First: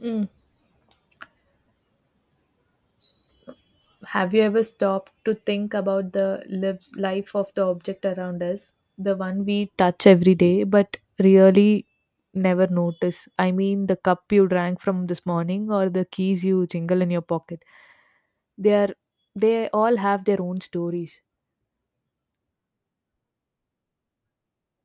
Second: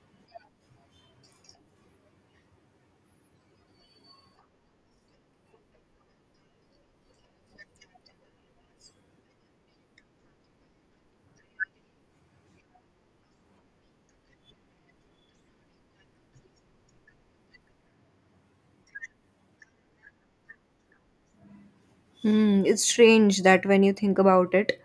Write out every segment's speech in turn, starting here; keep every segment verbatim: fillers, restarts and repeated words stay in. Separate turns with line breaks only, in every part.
Mm. Have you ever stopped to think about the live life of the object around us? The one we touch every day, but really never notice. I mean, the cup you drank from this morning or the keys you jingle in your pocket. They are, they all have their own stories.
Hmm, it's strange that when you think about it,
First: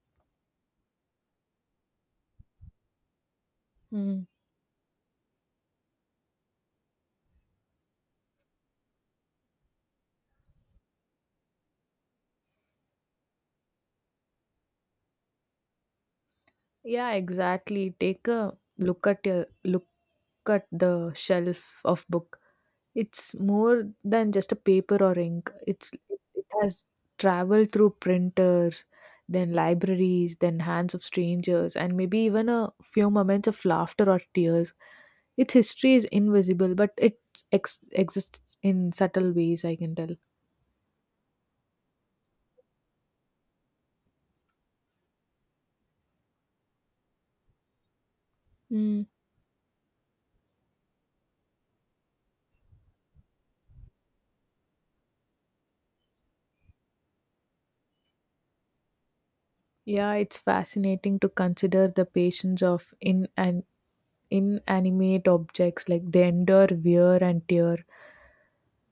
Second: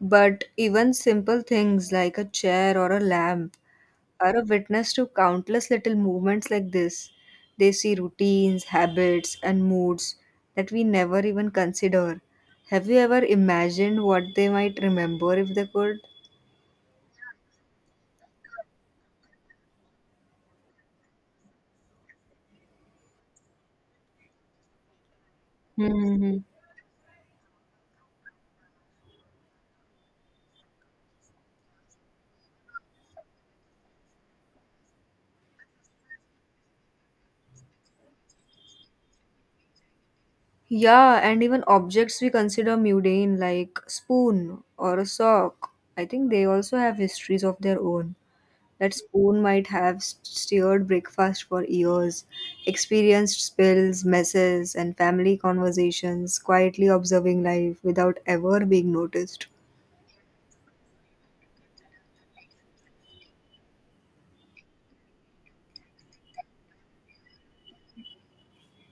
but even simple things like a chair or a lamp
Mm.
are a witness to countless little movements like this. They see routines, habits, and moods that we never even consider. Have you ever imagined what they might remember if they could?
Yeah, exactly. Take a look at your look at the shelf of book. It's more than just a paper or ink. It's
Hmm.
it has traveled through printers, then libraries, then hands of strangers, and maybe even a few moments of laughter or tears. Its history is invisible, but it ex- exists in subtle ways. I can tell.
Yeah, and even objects we consider mundane, like spoon or a sock, I think they also have histories of their own. That
Mm.
spoon might have s- steered breakfast for years, experienced spills, messes, and family conversations, quietly observing life without ever being noticed.
Yeah, it's fascinating to consider the patience of in and inanimate objects, like they endure wear and tear,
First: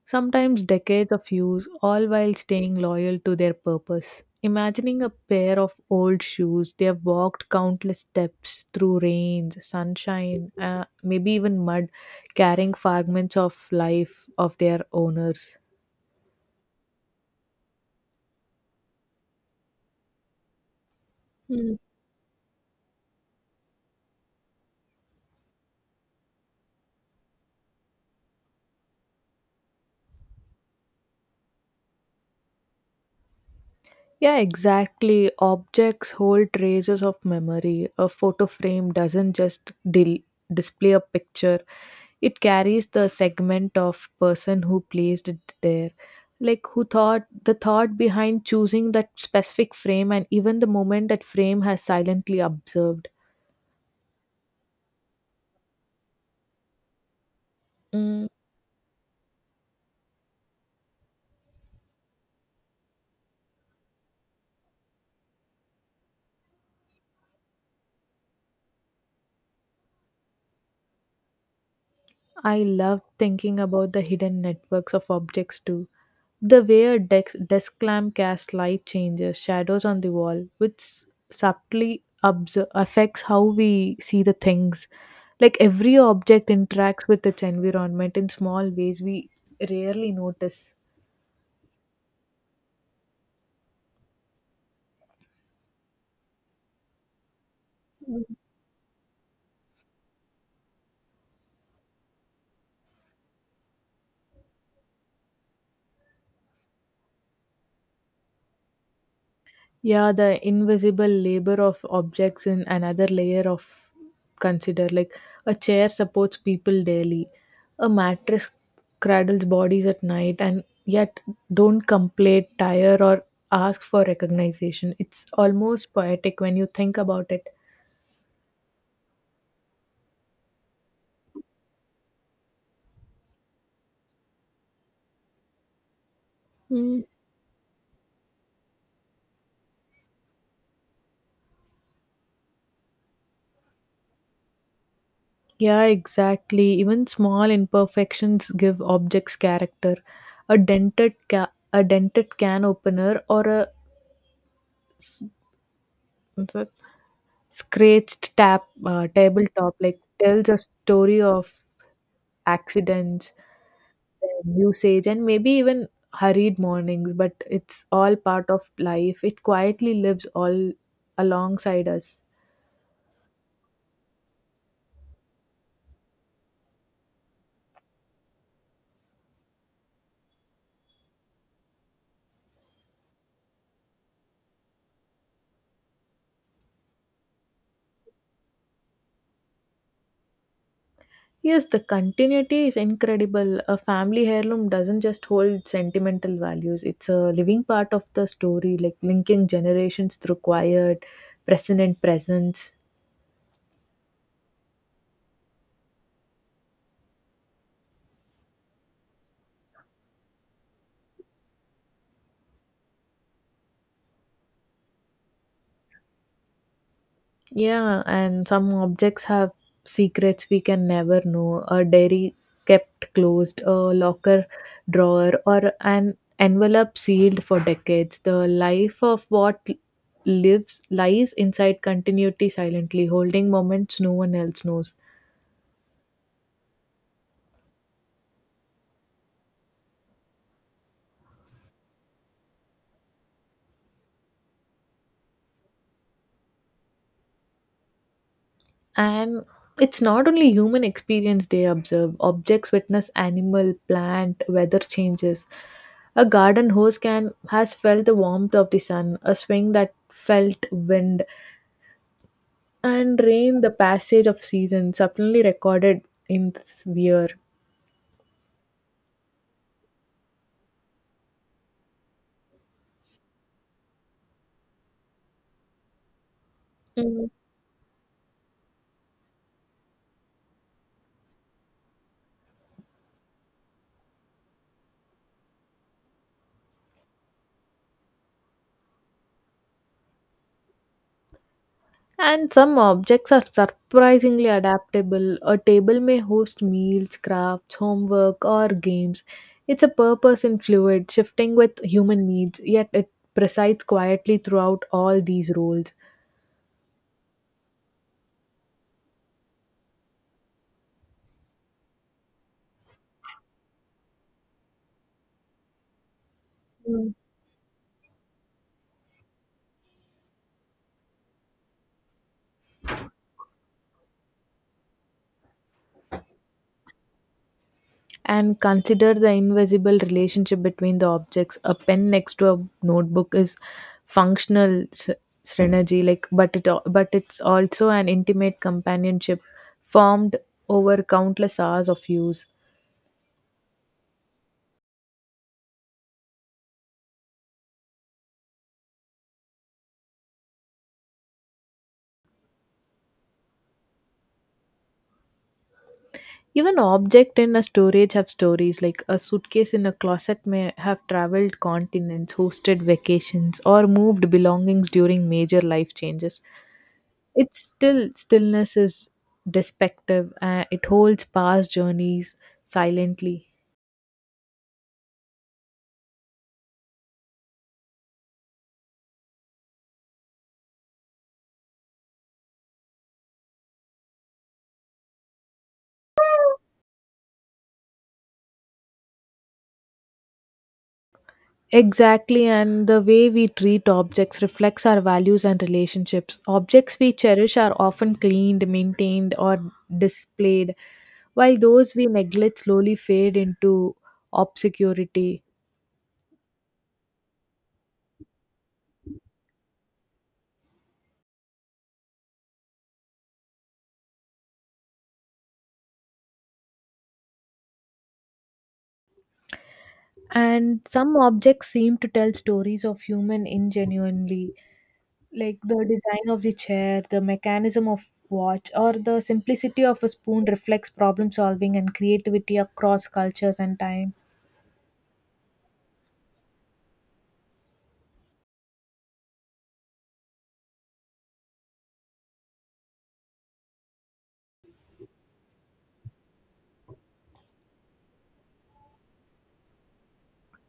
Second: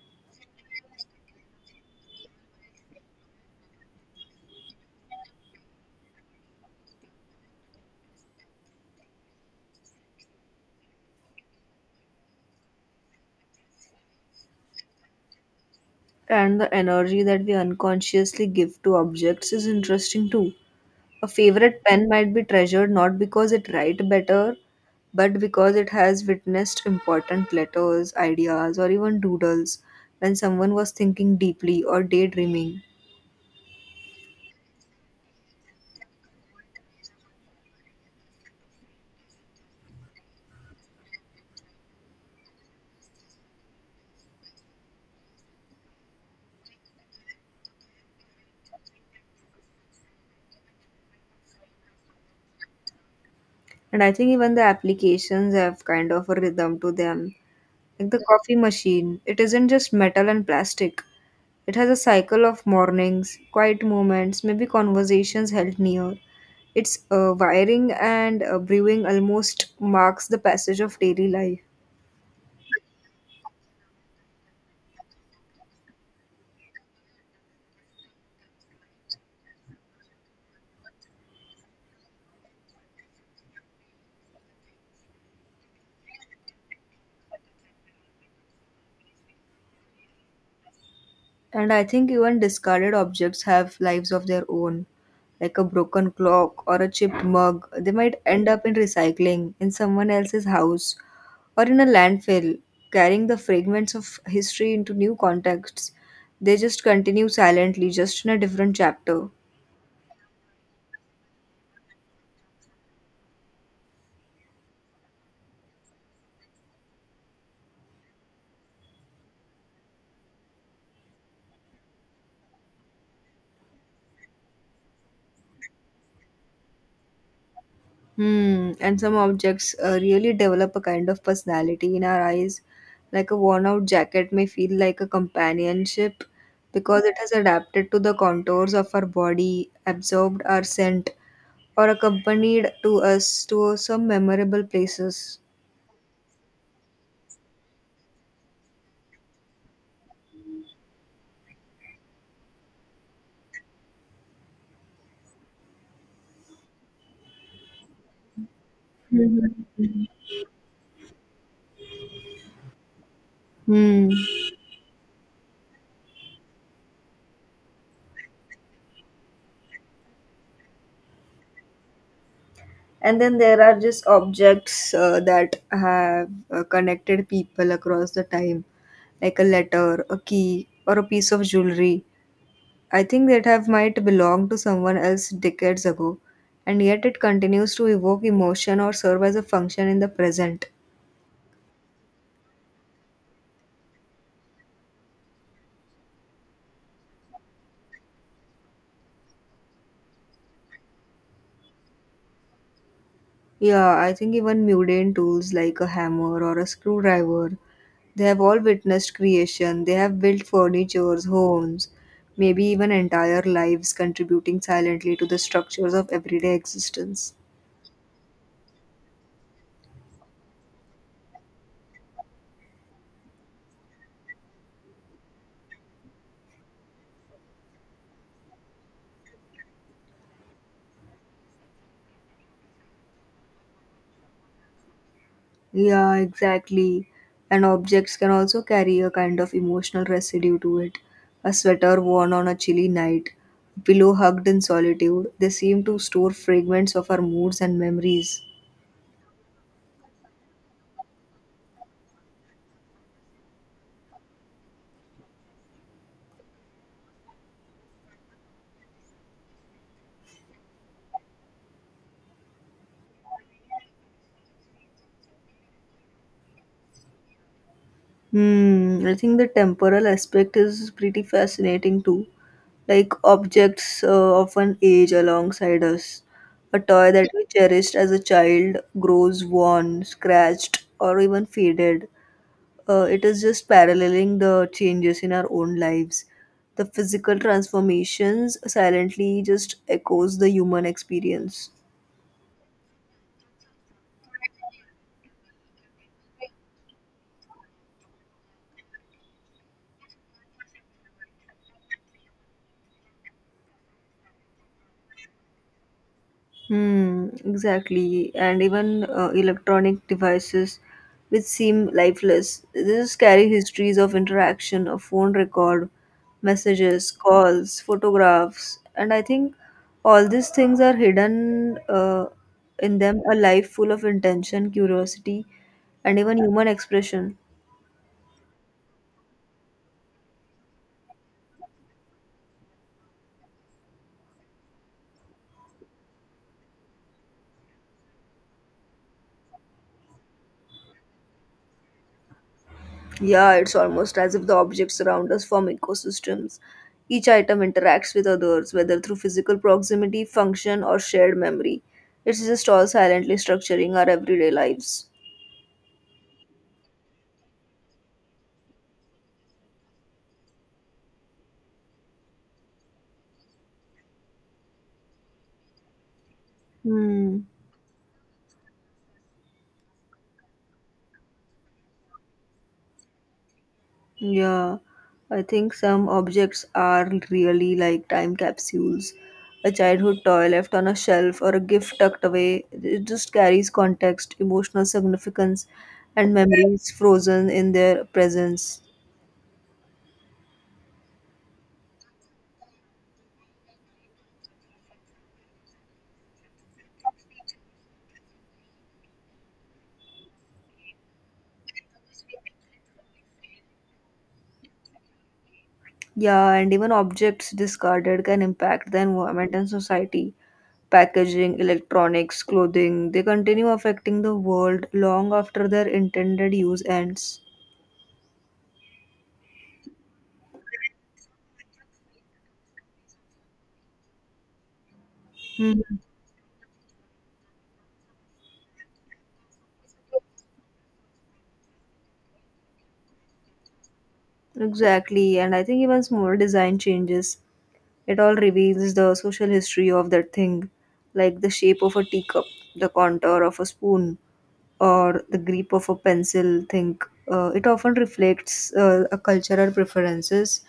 sometimes decades of use, all while staying loyal to their purpose. Imagining a pair of old shoes, they have walked countless steps through rains, sunshine, uh, maybe even mud, carrying fragments of life of their owners.
And the energy that we unconsciously give to objects is interesting too. A
Hmm.
favorite pen might be treasured not because it writes better, but because it has witnessed important letters, ideas, or even doodles when someone was thinking deeply or daydreaming.
Yeah, exactly. Objects hold traces of memory. A photo frame doesn't just dil- display a picture. It carries the segment of person who placed it there, like who thought the thought behind choosing that specific frame and even the moment that frame has silently observed.
And I think even the applications have kind of a rhythm to them. Like the
Mm,
coffee machine, it isn't just metal and plastic. It has a cycle of mornings, quiet moments, maybe conversations held near. Its uh, wiring and uh, brewing almost marks the passage of daily life.
I love thinking about the hidden networks of objects too. The way a dex- desk lamp casts light changes shadows on the wall, which subtly obser- affects how we see the things. Like every object interacts with its environment in small ways we rarely notice.
And I think even discarded objects have lives of their own. Like a broken clock or a chipped mug, they might end up in recycling in someone else's house or in a landfill, carrying the fragments of history into new contexts. They just continue silently, just in a different chapter.
Yeah, the invisible labor of objects in another layer of consider. Like a chair supports people daily, a mattress cradles bodies at night, and yet don't complain, tire, or ask for recognition. It's almost poetic when you think about it.
Hmm, and some objects uh, really develop a kind of personality in our eyes. Like a worn out jacket may feel like a companionship
Mm.
because it has adapted to the contours of our body, absorbed our scent, or accompanied to us to some memorable places.
Yeah, exactly. Even small imperfections give objects character. A dented ca- a dented can opener or a s- scratched tap uh, tabletop
Mhm.
like tells a story of accidents,
Hmm.
and usage, and maybe even hurried mornings. But it's all part of life. It quietly lives all alongside us.
And then there are just objects uh, that have uh, connected people across the time, like a letter, a key, or a piece of jewelry. I think that have might belong to someone else decades ago, and yet it continues to evoke emotion or serve as a function in the present.
Yes, the continuity is incredible. A family heirloom doesn't just hold sentimental values, it's a living part of the story, like linking generations through quiet, present, and presence.
Yeah, I think even mundane tools like a hammer or a screwdriver, they have all witnessed creation. They have built furnitures, homes, maybe even entire lives, contributing silently to the structures of everyday existence.
Yeah, and some objects have secrets we can never know. A diary kept closed, a locker drawer, or an envelope sealed for decades. The life of what lives lies inside continuity silently, holding moments no one else knows.
Yeah, exactly. And objects can also carry a kind of emotional residue to it. A sweater worn on a chilly night, a pillow hugged in solitude, they seem to store fragments of our moods and memories.
And it's not only human experience they observe, objects witness animal, plant, weather changes. A garden hose can has felt the warmth of the sun, a swing that felt wind and rain, the passage of season, suddenly recorded in sphere.
Hmm, I think the temporal aspect is pretty fascinating too. Like objects uh, often age alongside us. A toy that we cherished as a child grows worn, scratched, or even faded. Uh, it is just paralleling the changes in our own lives. The physical transformations silently just echoes the human experience.
And some objects are surprisingly adaptable. A table may host meals, crafts, homework, or games. It's a purpose in fluid, shifting with human needs, yet it presides quietly throughout all these roles.
Hmm, exactly. And even uh, electronic devices which seem lifeless. These carry histories of interaction, of phone record, messages, calls, photographs. And I think all these things are hidden uh, in them a life full of intention, curiosity, and even human expression.
And consider the invisible relationship between the objects. A pen next to a notebook is functional s- synergy, like but it al- but it's also an intimate companionship formed over countless hours of use.
Yeah, it's almost as if the objects around us form ecosystems. Each item interacts with others, whether through physical proximity, function, or shared memory. It's just all silently structuring our everyday lives.
Even object in a storage have stories like a suitcase in a closet may have traveled continents, hosted vacations, or moved belongings during major life changes.
Hmm.
It's still stillness is despective. Uh, it holds past journeys silently.
Yeah, I think some objects are really like time capsules. A childhood toy left on a shelf or a gift tucked away, it just carries context, emotional significance, and memories frozen in their presence.
Exactly, and the way we treat objects reflects our values and relationships. Objects we cherish are often cleaned, maintained, or displayed, while those we neglect slowly fade into obscurity.
Yeah, and even objects discarded can impact the environment and society. Packaging, electronics, clothing, they continue affecting the world long after their intended use ends.
And some objects seem to tell stories of human ingenuity, like
Hmm.
the design of the chair, the mechanism of watch, or the simplicity of a spoon reflects problem solving and creativity across cultures and time.
Exactly, and I think even small design changes, it all reveals the social history of that thing, like the shape of a teacup, the contour of a spoon, or the grip of a pencil think uh, it often reflects uh, a cultural preferences,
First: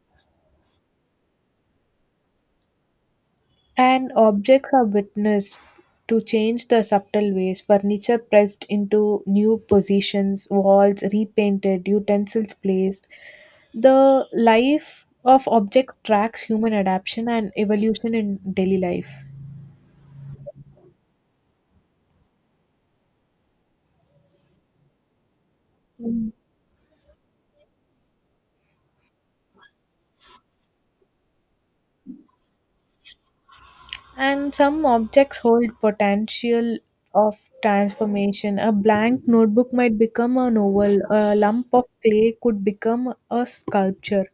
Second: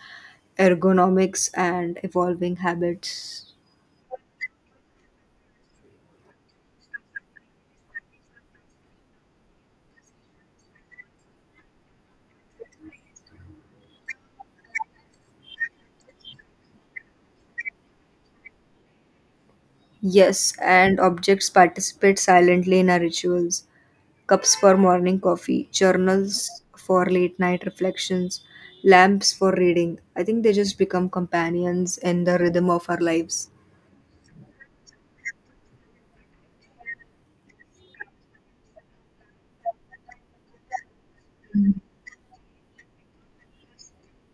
ergonomics, and evolving habits.
And objects are witnessed to change the subtle ways. Furniture pressed into new positions, walls repainted, utensils placed. The life of objects tracks human adaptation and evolution in daily life.
Yes, and objects participate silently in our rituals: cups for morning coffee, journals for late night reflections, lamps for reading. I think they just become companions in the rhythm of our lives.
And some objects hold potential of transformation. A blank notebook might become an oval, a lump of clay could become a sculpture.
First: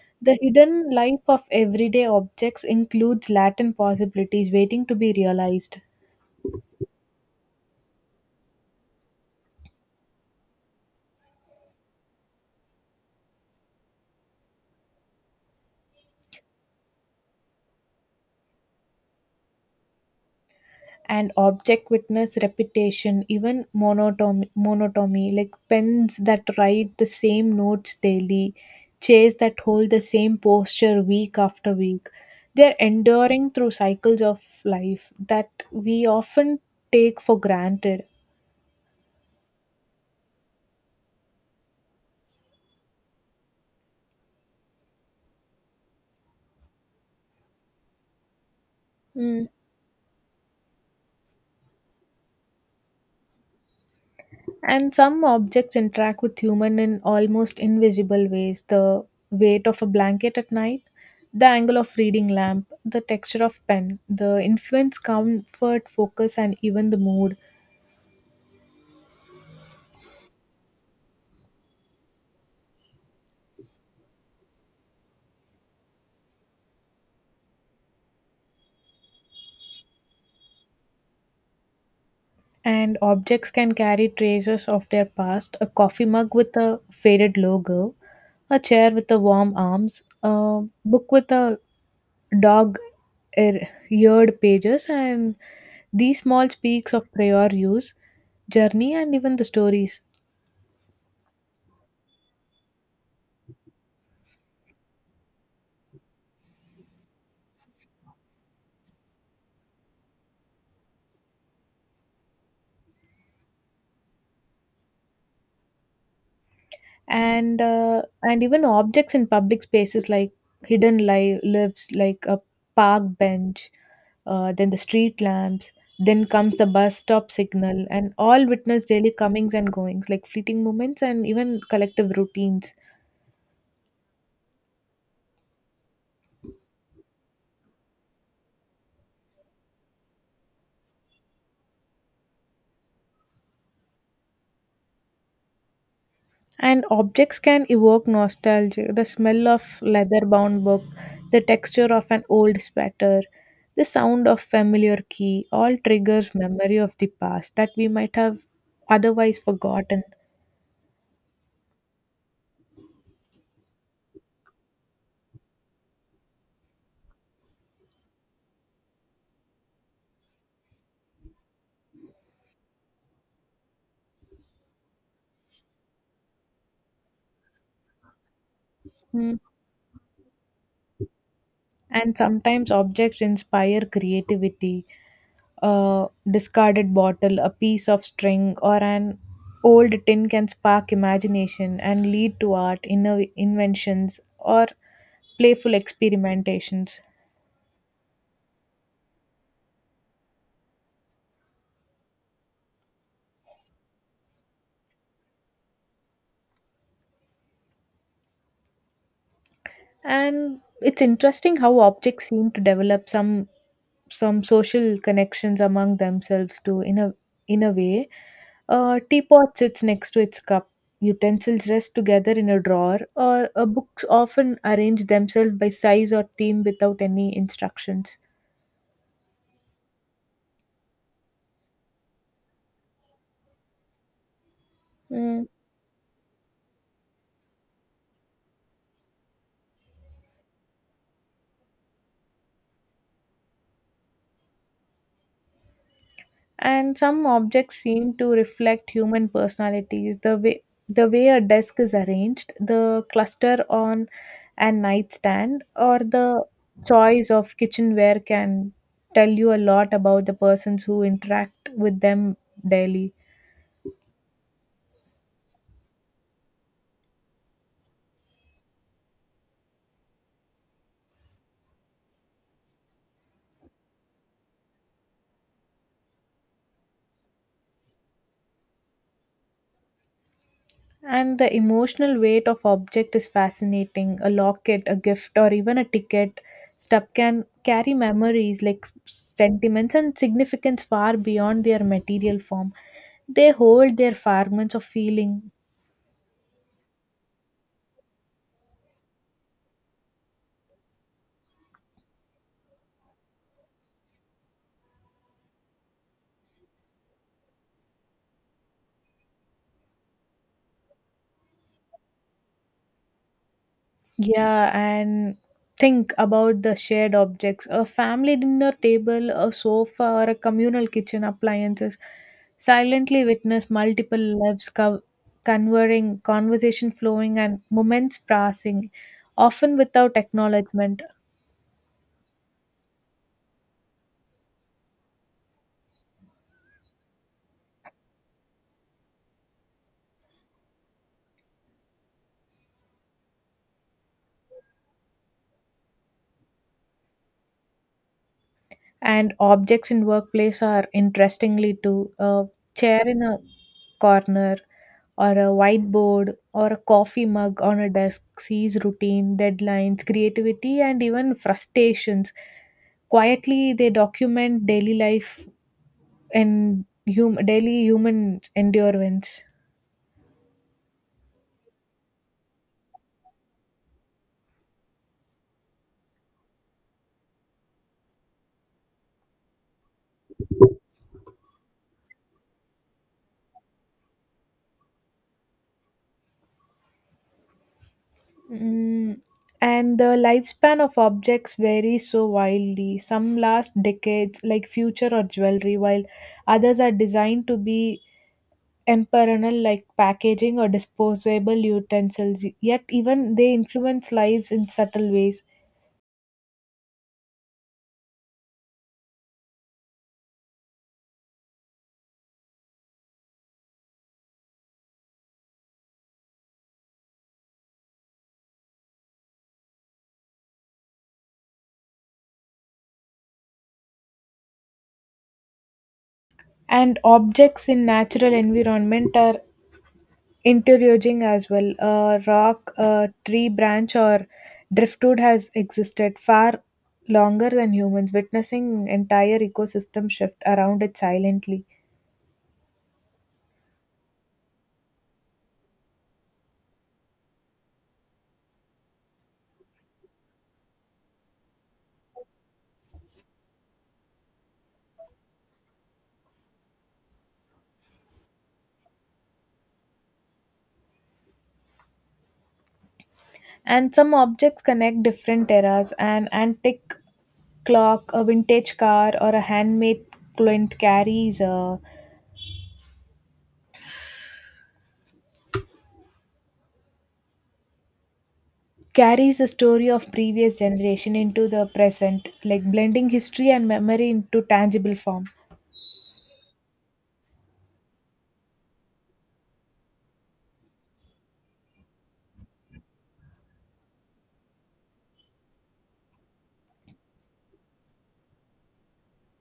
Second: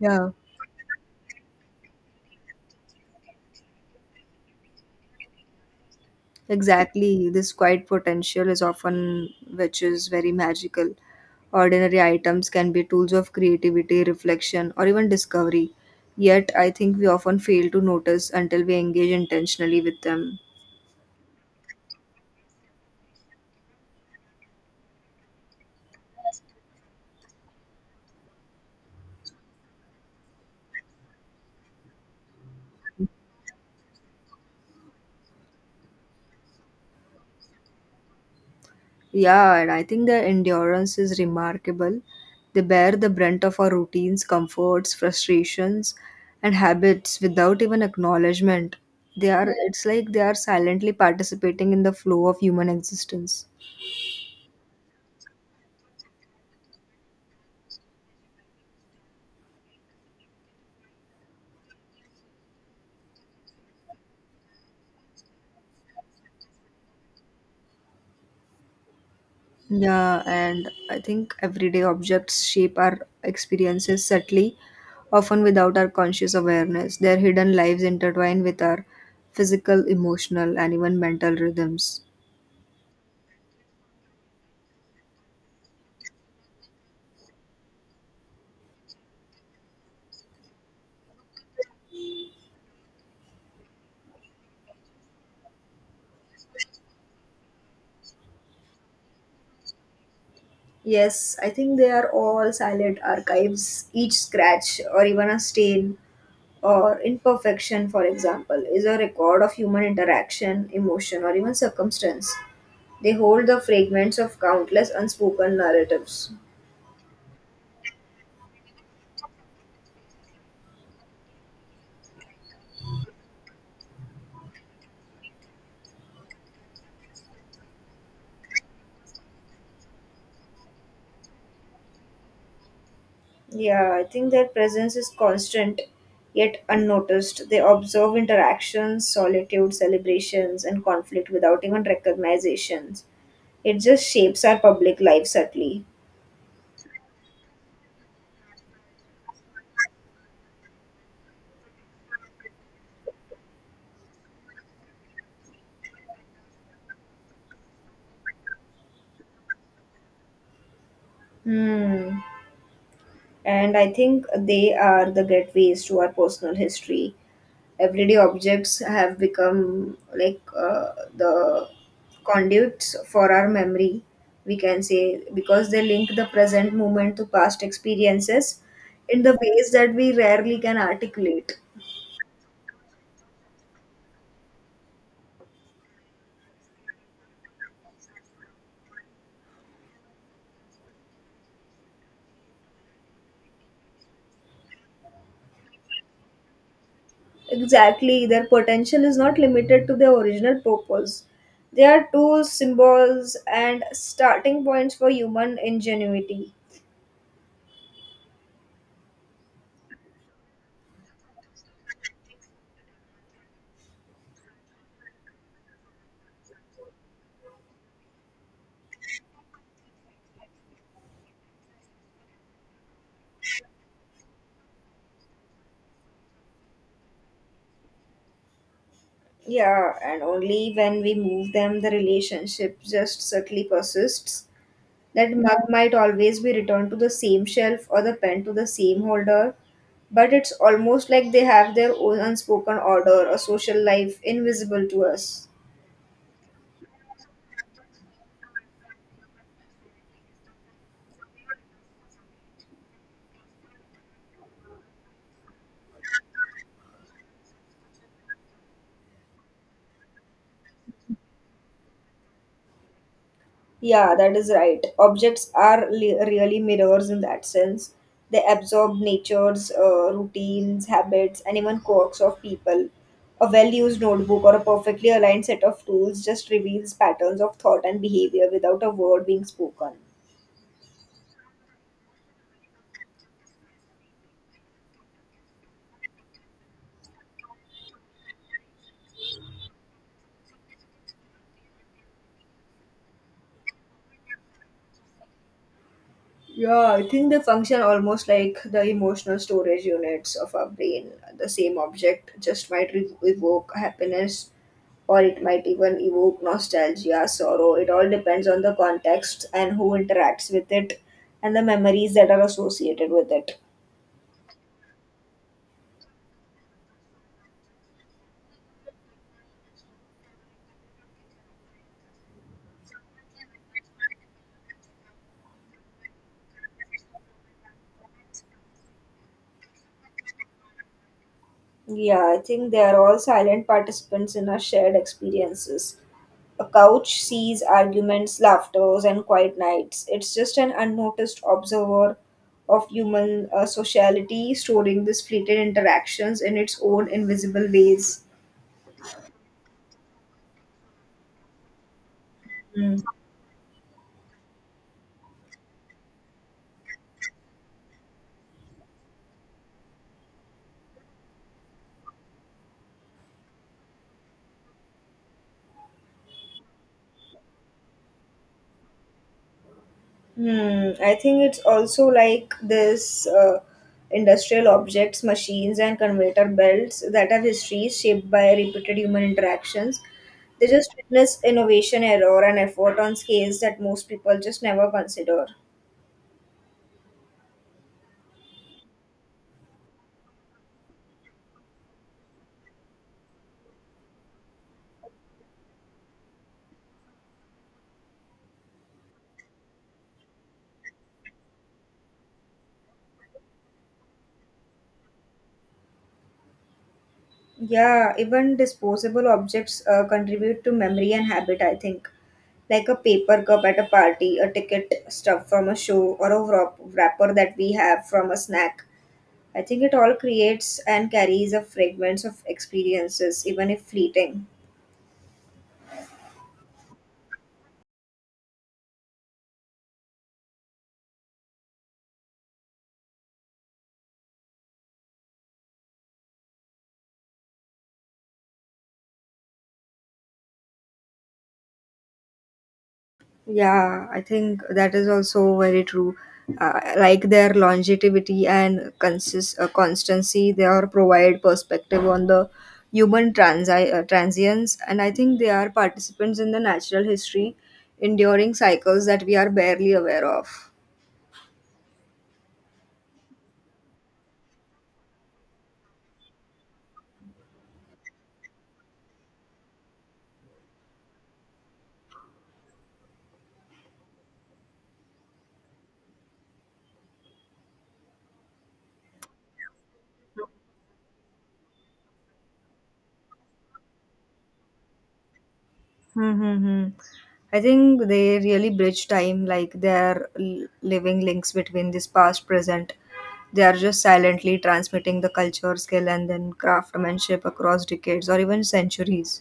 Yeah.
The hidden life of everyday objects includes latent possibilities waiting to be realized.
Exactly, this quiet potential is often which is very magical. Ordinary items can be tools of creativity, reflection, or even discovery. Yet, I think we often fail to notice until we engage intentionally with them.
And object witness repetition, even monotony, monotony, like pens that write the same notes daily, chairs that hold the same posture week after week. They're enduring through cycles of life that we often take for granted.
Yeah, and I think their endurance is remarkable. They bear the brunt of our routines, comforts, frustrations, and habits without even acknowledgement. They
Mm.
are, it's like they are silently participating in the flow of human existence.
And some objects interact with human in almost invisible ways. The weight of a blanket at night, the angle of reading lamp, the texture of pen, the influence comfort, focus, and even the mood.
Yeah, and I think everyday objects shape our experiences subtly, often without our conscious awareness. Their hidden lives intertwine with our physical, emotional, and even mental rhythms.
And objects can carry traces of their past, a coffee mug with a faded logo, a chair with the warm arms, a book with a dog er- eared pages and these small speaks of prior use journey and even the stories.
Yes, I think they are all silent archives. Each scratch, or even a stain, or imperfection, for example, is a record of human interaction, emotion, or even circumstance. They hold the fragments of countless unspoken narratives.
And uh, and even objects in public spaces like hidden li- lives, like a park bench, uh, then the street lamps, then comes the bus stop signal, and all witness daily comings and goings like fleeting moments and even collective routines.
Yeah, I think their presence is constant yet unnoticed. They observe interactions, solitude, celebrations, and conflict without even recognizations. It just shapes our public life subtly.
And objects can evoke nostalgia. The smell of leather bound book, the texture of an old sweater, the sound of familiar key all triggers memory of the past that we might have otherwise forgotten.
Hmm. And I think they are the gateways to our personal history. Everyday objects have become like uh, the conduits for our memory, we can say, because they link the present moment to past experiences in
Hmm.
the ways that we rarely can articulate.
And sometimes objects inspire creativity. A discarded bottle, a piece of string, or an old tin can spark imagination and lead to art, inno- inventions, or playful experimentations.
Exactly, their potential is not limited to their original purpose. They are tools, symbols, and starting points for human ingenuity.
And it's interesting how objects seem to develop some some social connections among themselves too, in a in a way. A teapot sits next to its cup, utensils rest together in a drawer, or a books often arrange themselves by size or theme without any instructions.
Yeah, and only when we move them the relationship just subtly persists. That
Mm,
mug might always be returned to the same shelf or the pen to the same holder, but it's almost like they have their own unspoken order or social life invisible to us.
and some objects seem to reflect human personalities, the way the way a desk is arranged, the cluster on a nightstand, or the choice of kitchenware can tell you a lot about the persons who interact with them daily.
Yeah, that is right. Objects are li- really mirrors in that sense. They absorb nature's uh, routines, habits, and even quirks of people. A well used notebook or a perfectly aligned set of tools just reveals patterns of thought and behavior without a word being spoken.
And the emotional weight of object is fascinating. A locket, a gift, or even a ticket stuff can carry memories like s- sentiments and significance far beyond their material form. They hold their fragments of feeling.
Yeah, I think they function almost like the emotional storage units of our brain. The same object just might re- evoke happiness, or it might even evoke nostalgia, sorrow. It all depends on the context and who interacts with it and the memories that are associated with it.
Yeah, and think about the shared objects, a family dinner table, a sofa, or a communal kitchen appliances silently witness multiple lives co- converging, conversation flowing, and moments passing, often without acknowledgement.
Yeah, I think they are all silent participants in our shared experiences. A couch sees arguments, laughters, and quiet nights. It's just an unnoticed observer of human uh, sociality, storing these fleeting interactions in its own invisible ways.
And objects in workplace are interestingly too, a
Hmm.
chair in a corner, or a whiteboard, or a coffee mug on a desk sees routine deadlines, creativity, and even frustrations. Quietly they document daily life and hum- daily human endurance.
Hmm. I think it's also like this uh, industrial objects, machines, and conveyor belts that have histories shaped by repeated human interactions. They just witness innovation, error, and effort on scales that most people just never consider.
Mm, and the lifespan of objects varies so wildly. Some last decades, like future or jewelry, while others are designed to be and like packaging or disposable utensils, yet even they influence lives in subtle ways.
Yeah, even disposable objects uh, contribute to memory and habit, I think. Like a paper cup at a party, a ticket stuff from a show, or a wrap- wrapper that we have from a snack. I think it all creates and carries a fragments of experiences, even if fleeting.
And objects in natural environment are interiorizing as well. A rock, a tree branch, or driftwood has existed far longer than humans, witnessing entire ecosystem shift around it silently.
Yeah, I think that is also very true. Uh, like their longevity and consist uh, constancy, they are provide perspective on the human transi- uh, transience, and I think they are participants in the natural history, enduring cycles that we are barely aware of.
And some objects connect different eras. An antique clock, a vintage car, or a handmade client carries a carries the story of previous generation into the present, like blending history and memory into tangible form.
Mm-hmm. I think they really bridge time, like their l- living links between this past, present. They are just silently transmitting the culture, skill, and then craftsmanship across decades or even centuries.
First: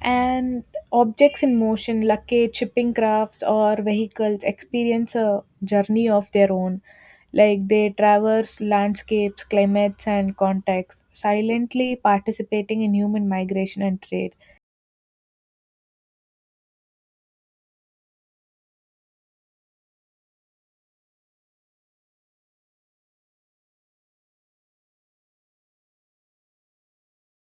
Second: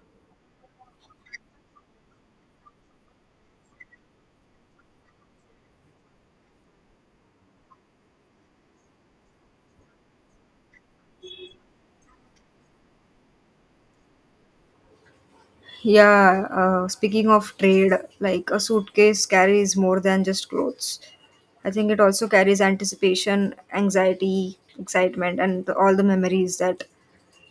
And objects in motion, luggage, shipping crafts, or vehicles experience a journey of their own, like they traverse landscapes, climates, and contexts, silently participating in human migration and trade.
Yeah, uh, speaking of trade, like a suitcase carries more than just clothes. I think it also carries anticipation, anxiety, excitement, and the, all the memories that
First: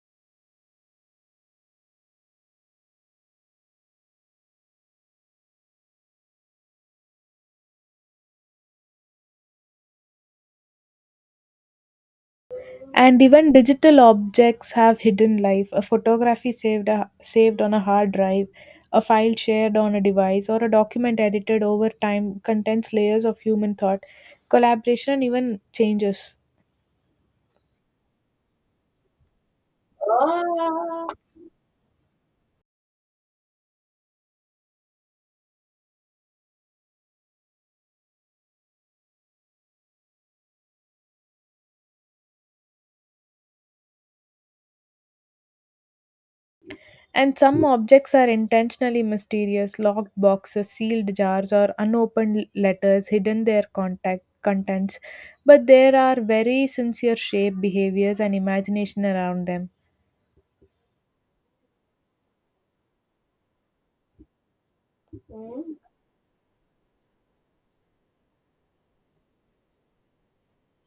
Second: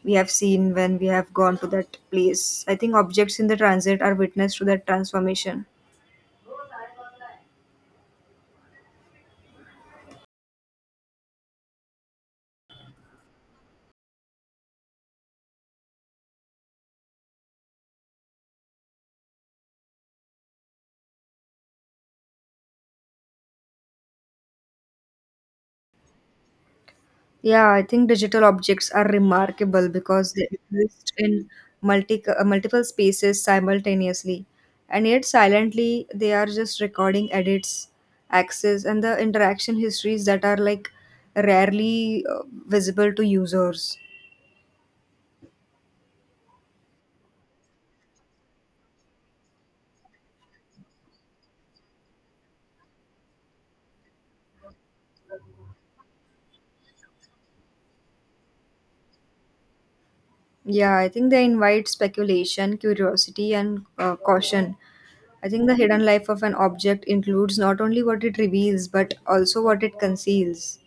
we have seen when we have gone to that place. I think objects in the transit are witness to that transformation.
And even digital objects have hidden life. A photography saved a, saved on a hard drive, a file shared on a device, or a document edited over time contains layers of human thought, collaboration, and even changes.
Yeah, I think digital objects are remarkable because they exist in multi, uh, multiple spaces simultaneously, and yet silently they are just recording edits, access, and the interaction histories that are like rarely uh, visible to users.
And some objects are intentionally mysterious, locked boxes, sealed jars, or unopened letters hidden their contact contents, but there are very sincere shape behaviors and imagination around them.
Yeah, I think they invite speculation, curiosity, and uh, caution. I think the hidden life of an object includes not only what it reveals but also what it conceals.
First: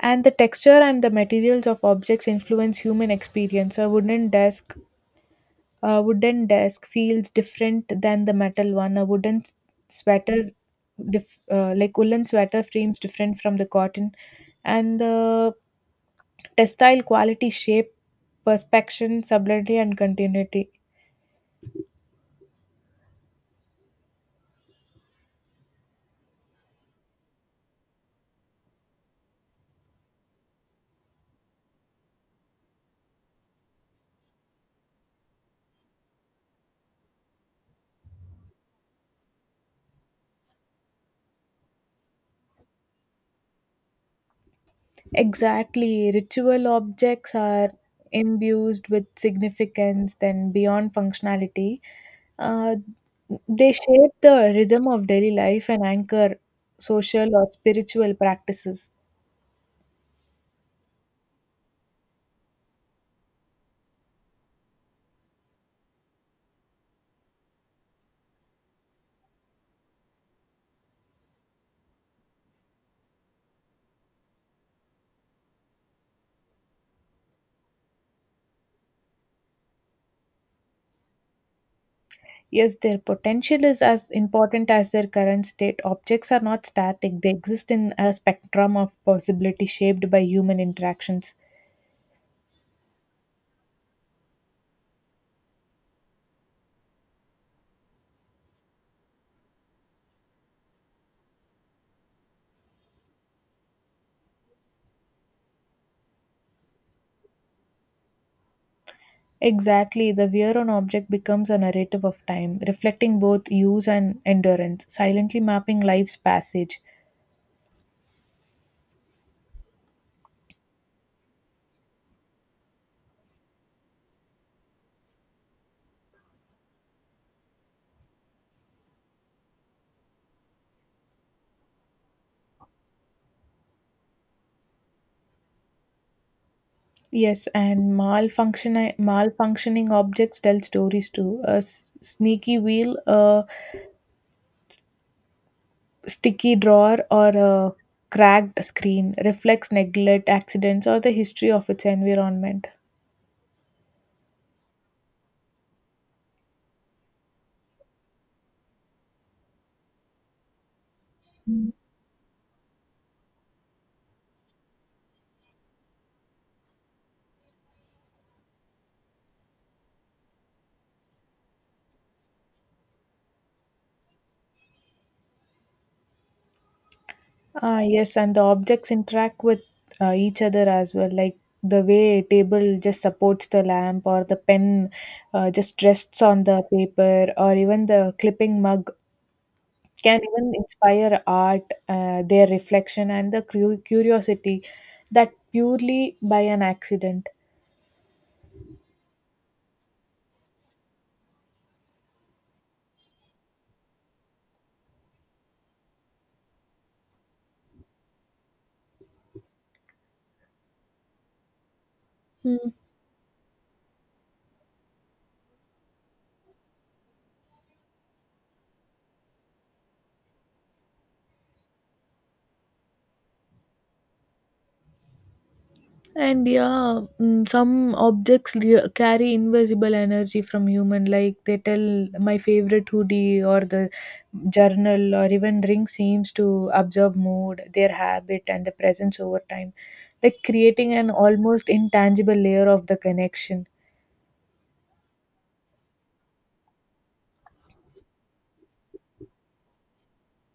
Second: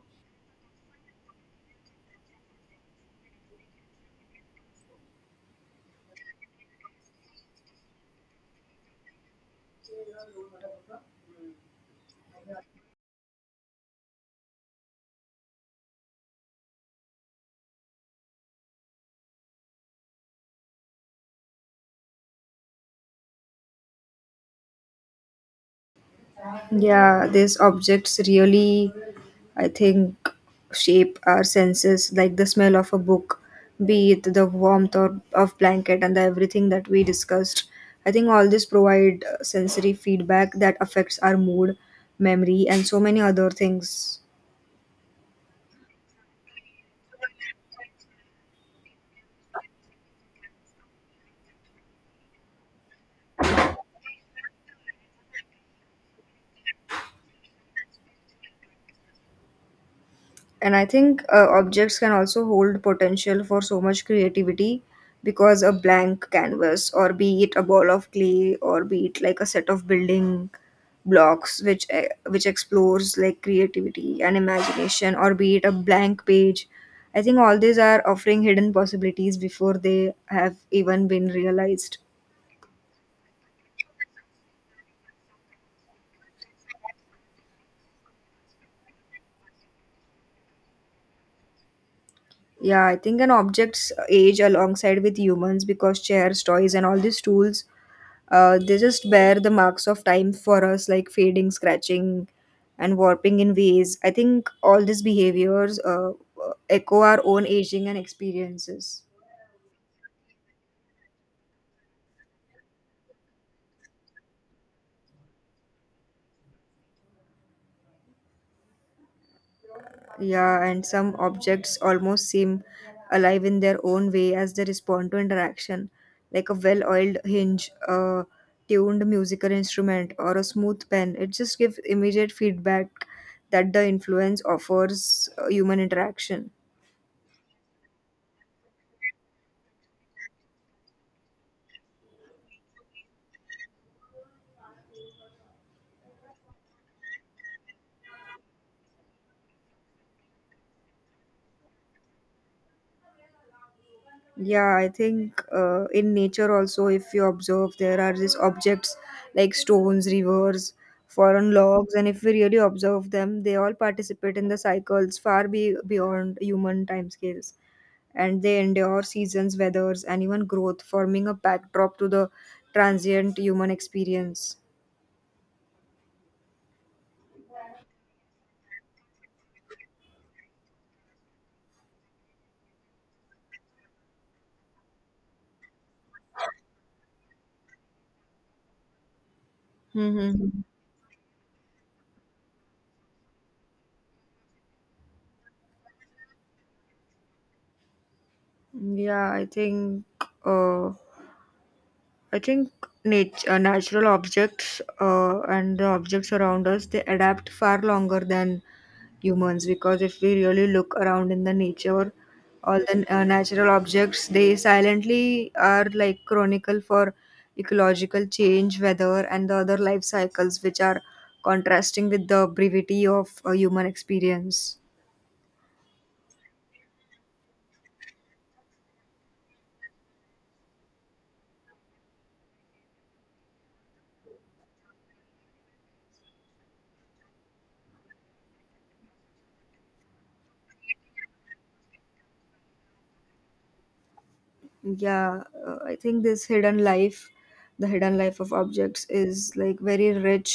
And the texture and the materials of objects influence human experience. A wooden desk, a wooden desk feels different than the metal one. A wooden s- sweater, dif- uh, like woolen sweater, frames different from the cotton, and the textile quality, shape, perspection, subtlety, and continuity.
Yeah, these objects really, I think, shape our senses, like the smell of a book, be it the warmth or of blanket and the everything that we discussed. I think all this provide uh, sensory feedback that affects our mood, memory, and so many other things.
Exactly. Ritual objects are imbued with significance then beyond functionality. Uh, they shape the rhythm of daily life and anchor social or spiritual practices.
And I think uh, objects can also hold potential for so much creativity because a blank canvas, or be it a ball of clay, or be it like a set of building blocks, which uh, which explores like creativity and imagination, or be it a blank page. I think all these are offering hidden possibilities before they have even been realized.
Yes, their potential is as important as their current state. Objects are not static, they exist in a spectrum of possibility shaped by human interactions.
Yeah, I think an object's age alongside with humans because chairs, toys, and all these tools Uh, they just bear the marks of time for us, like fading, scratching, and warping in ways. I think all these behaviors uh, echo our own aging and experiences.
Exactly, the wear on object becomes a narrative of time, reflecting both use and endurance, silently mapping life's passage.
Yeah, and some objects almost seem alive in their own way as they respond to interaction, like a well oiled hinge, a tuned musical instrument, or a smooth pen. It just gives immediate feedback that the influence offers uh, human interaction.
Yes, and malfunction- malfunctioning objects tell stories too. A s- sneaky wheel, a sticky drawer, or a cracked screen reflects neglect, accidents, or the history of its environment.
Yeah, I think uh, in nature also, if you observe, there are these objects like stones, rivers, foreign logs, and if we really observe them, they all participate in the cycles far be- beyond human timescales. And they endure seasons, weathers, and even growth, forming a backdrop to the transient human experience.
Ah, yes, and the objects interact with uh, each other as well, like the way a table just supports the lamp, or the pen uh, just rests on the paper, or even the clipping mug can even
Hmm.
inspire art, uh, their reflection, and the cu- curiosity that purely by an accident.
Yeah, I think. Uh, I think nat- uh, natural objects uh, and the objects around us they adapt far longer than humans because if we really look around in the nature, all the uh, natural objects they silently are like chronicle for ecological change, weather, and the other life cycles which are contrasting with the brevity of uh, human experience.
And yeah, mm, some objects li- carry invisible energy from human. Like they tell my favorite hoodie or the journal or even ring seems to observe mood, their habit, and the presence over time, like creating an almost intangible layer of the connection.
Yeah, uh, I think this hidden life the hidden life of objects is like very rich,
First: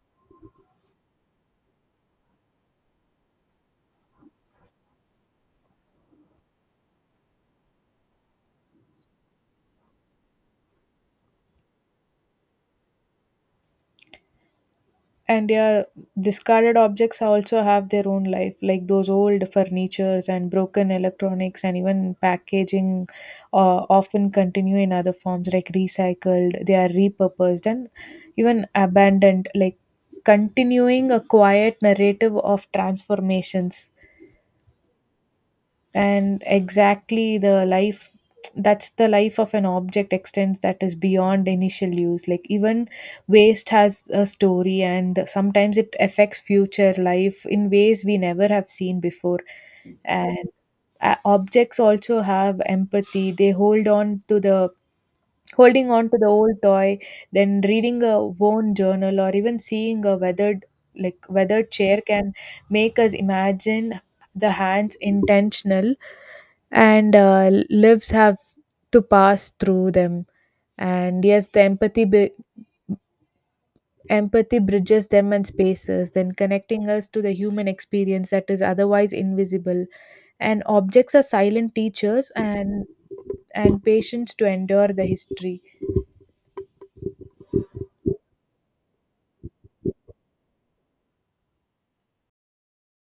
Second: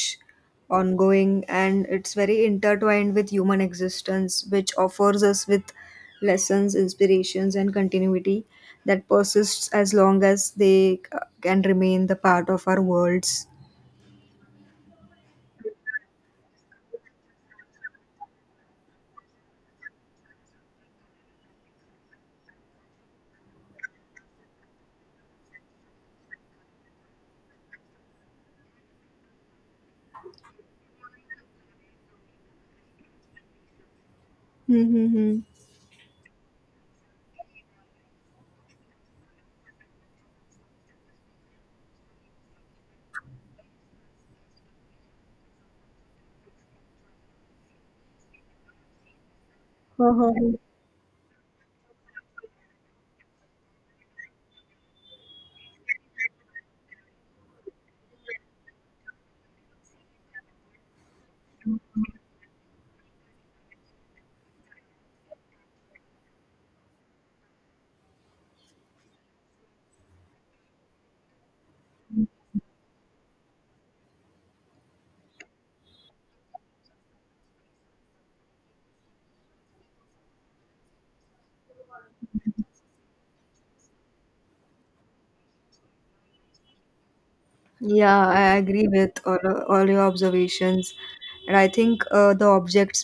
ongoing, and it's very intertwined with human existence, which offers us with lessons, inspirations, and continuity that persists as long as they uh, can remain the part of our worlds.
And yeah, discarded objects also have their own life, like those old furnitures and broken electronics, and even packaging uh, often continue in other forms, like recycled, they are repurposed, and even abandoned, like continuing a quiet narrative of transformations.
Mm-hmm.
And exactly, the life that's the life of an object extends that is beyond initial use, like even waste has a story and sometimes it affects future life in ways we never have seen before. And uh, objects also have empathy, they hold on to the holding on to the old toy, then reading a worn journal, or even seeing a weathered like weathered chair can make us imagine the hands intentional and uh, lives have to pass through them. And yes, the empathy bi- empathy bridges them and spaces, then connecting us to the human experience that is otherwise invisible. And objects are silent teachers and and patience to endure the history.
Yeah, I agree with all, all your observations. And I think uh, the objects,